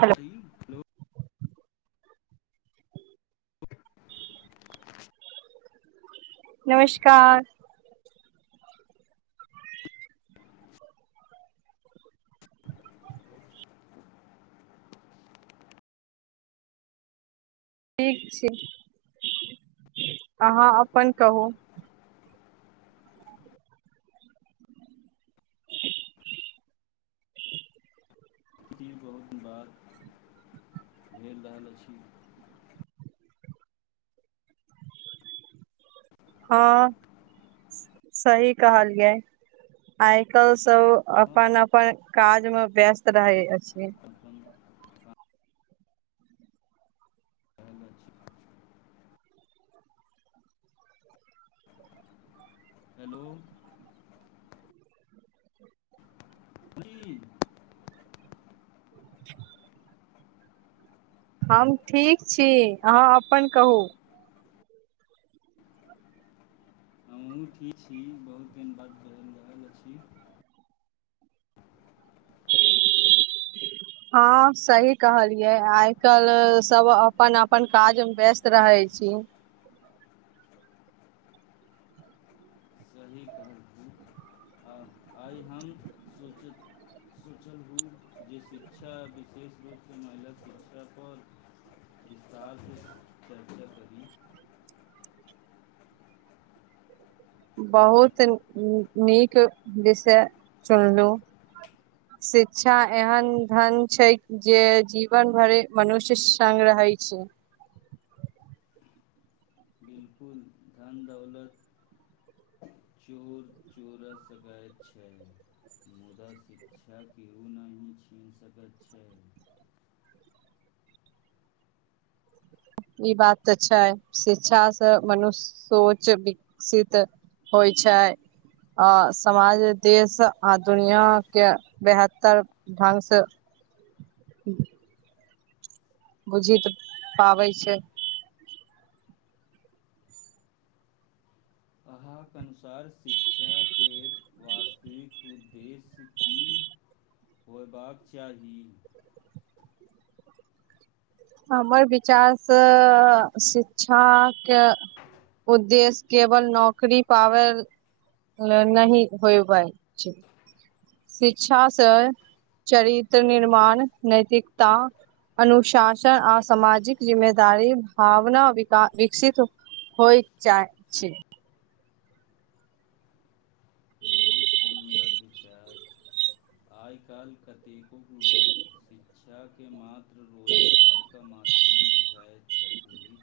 Hello hello नमस्कार। ठीक छै, अहां अपन कहु। इ बहुत दिन बार भेल रहल अछि। हां, सही कहलियै, आइ काल्हि सब अपन अपन काज मे व्यस्त रहै अछि। अपन [unintelligible] [inaudible] [inaudible] [unintelligible] हम ठीक छी, अहाँ अपन कहू। हमहूँ ठीक छी, बहुत दिन बाद बात भ रहल अछि। हां सही कहलियै, आइ काल्हि सब अपन अपन काजमे व्यस्त रहै छी। सही कहलखिन आ आइ हम सोच सोचलहु जे शिक्षा विशेष रूपसँ महिलाक शिक्षापर विस्तारसे चर्चा करी। बहुत नीक विषय चुनलहुं, शिक्षा एहन धन छै जे जीवन भर मनुष्य संग रहै छै। बिलकुल, धन दौलत सेहो छोड़ि सकैत छै मुदा शिक्षा के ओ नहिं छीन सकैत छै। इ बात त छै। शिक्षा से मनुष्यक सोच विकसित होइ छै आ समाज, देश आ दुनिया के बेहतर ढंग से बुझि त पाबै छै। अहांके अनुसार शिक्षाके वास्तविक उद्देश्य की होयबाक चाही? हमर विचार से शिक्षा के उद्देश्य केवल नौकरी पायब नै होयबाक छै, शिक्षा से चरित्र निर्माण, नैतिकता, अनुशास सन, शिक्षण आ सामाजिक जिम्मेदारी भावना विकसित होइत चाहै छी। बहुत सुन्दर विचार, आइ काल्हि कतेक [unintelligible] शिक्षा के मात्र मात्र रोजगारके माध्यम बुझैत छथि।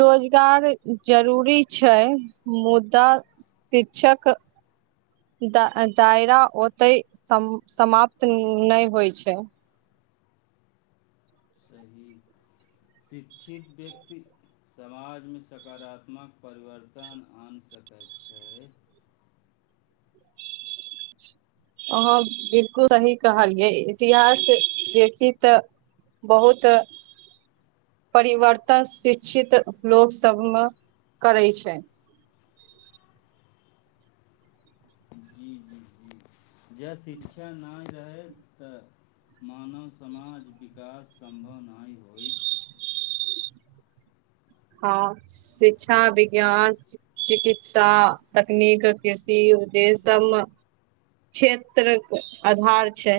रोजगार जरूरी छै, मुदा शिक्षाक दायरा ओतहि सम समाप्त नहि होइ छै। सही शिक्षित व्यक्ति समाजमे सकारात्मक परिवर्तन आनि सकैत छै। अहां बिलकुल सही कहलियै, इतिहास देखी त बहुत परिवर्तन शिक्षित लोक सभमे करै छै। जं शिक्षा नहि रहय त मानव समाजक विकास सम्भव नहि होयत। हां, शिक्षा विज्ञान, चिकित्सा, तकनीक, कृषि उदे्दश्य सबमे क्षेत्र आधार छै।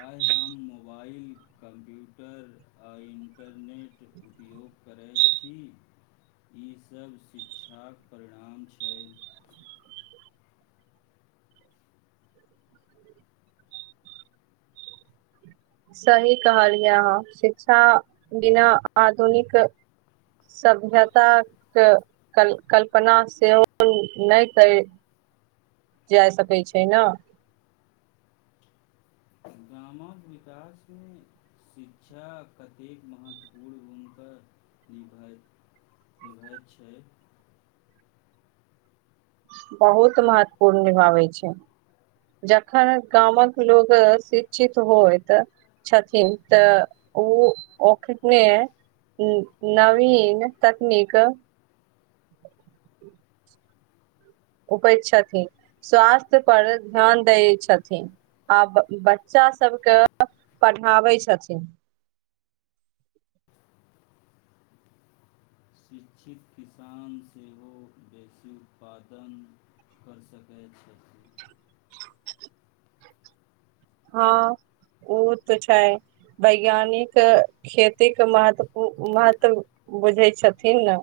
आइ हम मोबाइल कम्प्यूटर आ इन्टर करै छी, ईसब शिक्षाक परिणाम छै। सही कहलियै अहां, शिक्षा बिना आधुनिक सभ्यताके कल कल्पना सेहो नहि करि जा सकैत छै ना। गामक विकासमे शिक्षा कतेक महत्वपूर्ण भूमिका निभा निभाबैत छै? बहुत महत्वपूर्ण निभाबै छै। जखन गामक लोक शिक्षित होइत छथिन त ओ ओखने नवीन तकनीक उपज छथिन। स्वास्थ्य पर ध्यान दै छथिन आ बच्चा सभके पढ़ाबै छथिन। शिक्षित किसान सेहो बेसी उत्पादन करि सकैत छथि। [unintelligible] हां, ओ त छै। वैज्ञानिक खेती के महत्व महत्व बुझै छथिन ने।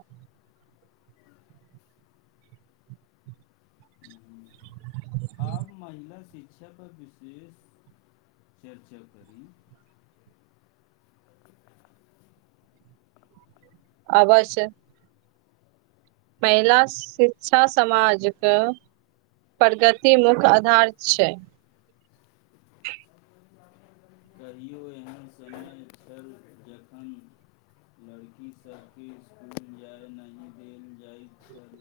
आ महिला शिक्षा पर विशेष चर्चा करी। अवश्य। महिला शिक्षा समाजके प्रगति मुख्य आधार छै। कहियो एहन समय छल, जखैन लड़की सबके इसकुल जाय नहि देल जाइत छल।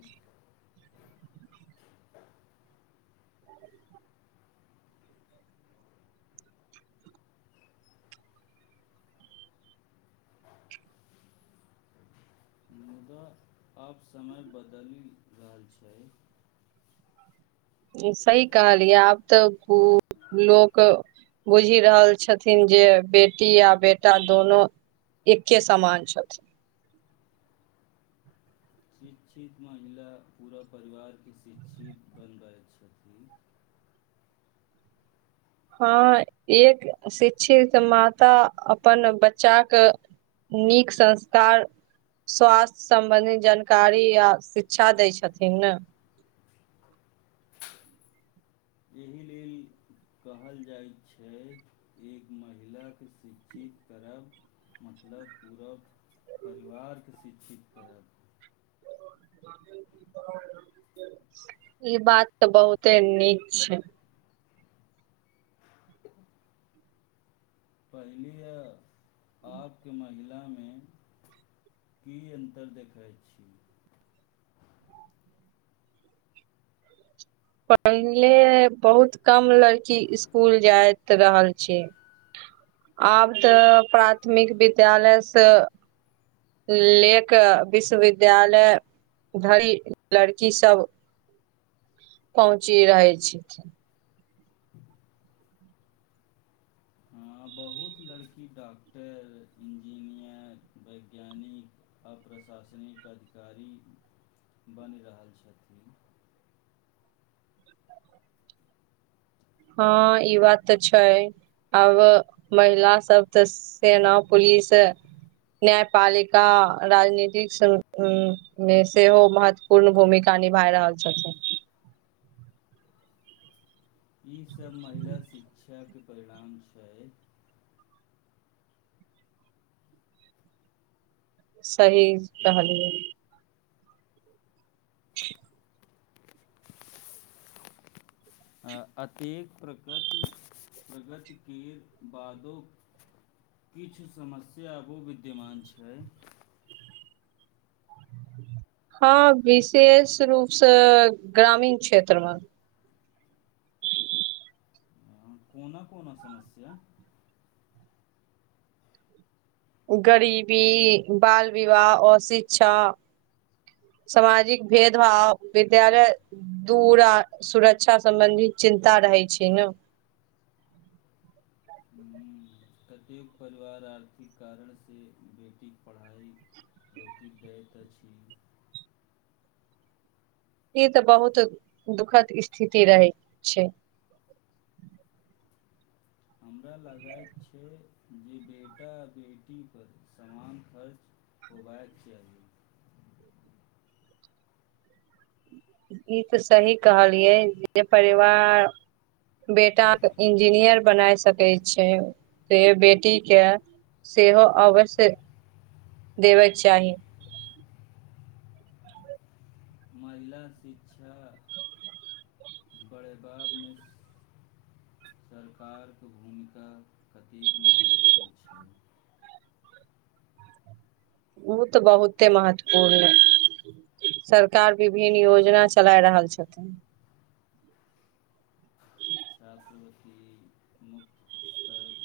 मुदा आब समय बदलि रहल छै। सही कहलियै, आब त खूब लोक बुझि रहल छथिन जे बेटी आ बेटा दुनु एके समान छथिन। शिक्षित महिला पुरा परिवारके शिक्षित बना रहल छथिन। हां, एक शिक्षित माता अपन बच्चाके नीक संस्कार, स्वास्थ्य सम्बन्धी जानकारी आ शिक्षा दै छथिन ने। एहि लेल कहल जाइ छै, एक महिलाकेँ शिक्षित करब मतलब पूरा परिवारकेँ शिक्षित करब। ई बात तऽ बहुते नीक छै। पहिले अ आबके मा- महिलामे की अन्तर देखैत छी? पहिले बहुत कम लड़की इसकुल जाइत रहल छै। आब तऽ प्राथमिक विद्यालयसँ ले कऽ विश्वविद्यालय धरि लड़कीसब पहुँचि रहै छथिन। हां, बहुत लड़की डॉक्टर, इंजीनियर, वैज्ञानिक आ प्रशासनिक अधिकारी बनि रहल छथि। हां ई बात त छै, आब महिला सब त सेना, पुलिस, न्यायपालिका, राजनीतिक मे सेहो महत्वपूर्ण भूमिका निभा रहल छथिन। इ सब महिला शिक्षाके परिणाम छै। सही कहलियै। [unintelligible] अँ अतेक प्रगति प्रगति केर बादो किछु समस्या आबो विद्यमान छै। हँ, विशेष रूपसँ ग्रामीण क्षेत्रमे। कोना कोना समस्या? गरीबी, बाल-विवाह, अशिक्षा, सामाजिक भेदभाव, विद्यालय दूर आ सुरक्षा सम्बन्धी चिन्ता रहै छै ने। कतेक परिवार आर्थिक कारणसँ बेटीक पढ़ाइ रोकि दैत अछि? ई तऽ बहुत दुखद स्थिति रहैत छै। हमरा लगैत छै, जे बेटा आ बेटीपर समान खर्च होयबाक चाही। ई तऽ सही कहलियै, जे परिवार बेटाके इंजीनियर बनाय सकैत छै, से बेटीके सेहो अवश्य देबयके चाही। महिला शिक्षा बढ़यबामे सरकारके भूमिका कतेक महत्वपूर्ण छै? ओ तऽ बहुते महत्वपूर्ण अइ। सरकार विभिन्न योजना चलाए रहल छथिन। छात्रवृत्ति, मुफ्त पुस्तक,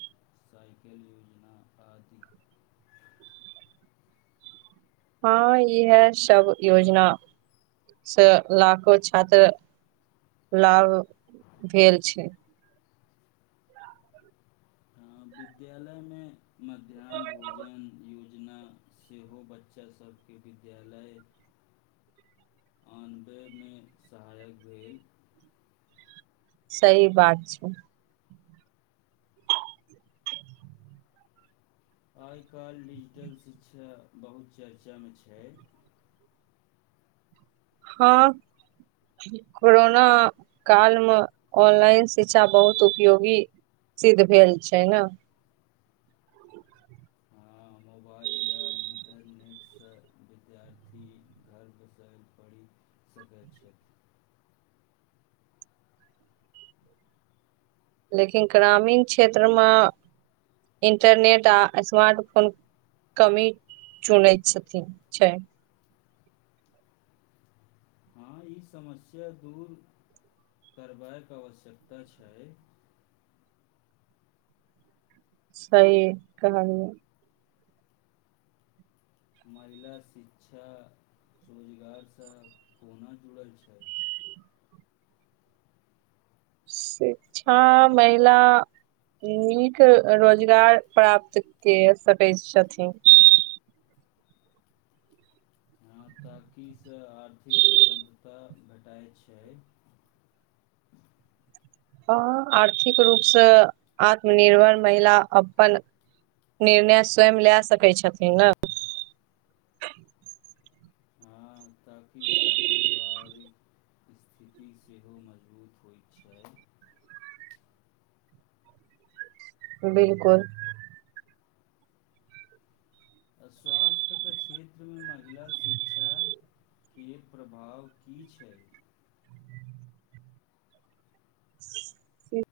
साइकिल योजना, आदि। हँ, इहएसब योजनासे लाखों छात्र लाभ भेल छै। हँ, विद्यालयमे मध्याह्न भोजन योज- जेना सेहो बच्चा सभकेँ विद्यालय आनबयमे सहायक भेल। सही बात छै। आइ-काल्हि डिजिटल शिक्षा बहुत चर्चामे छै। हँ, कोरोना कालमे ऑनलाइन शिक्षा बहुत उपयोगी सिद्ध भेल छै ने। हँ, मोबाइल आ इन्टरनेटसँ विद्यार्थी घर बैसल पढ़ि सकैत छै। लेकिन ग्रामीण क्षेत्रमे इंटरनेट आ स्मार्ट फोन कमी चुनैत छथिन छै। हँ, ई समस्या दूर करबाक आवश्यकता छय। सही कहलियै। महिला शिक्षा रोजगारसँ कोना जुड़ल छै? शिक्षा महिला नीक अ रोजगार प्राप्त कए सकैत छथिन। हँ, ताकि से आर्थिक स्वतन्त्रता भेटाइ छै। हँ, आर्थिक रूपसँ आत्मनिर्भर महिला अपन निर्णय स्वयं लए सकै छथिन ने। हँ ताकि सभ परिवार ई इस्थिति सेहो मजबूत होइत छय। बिलकुल। स्वास्थ्यके क्षेत्रमे महिला शिक्षाके प्रभाव की छै?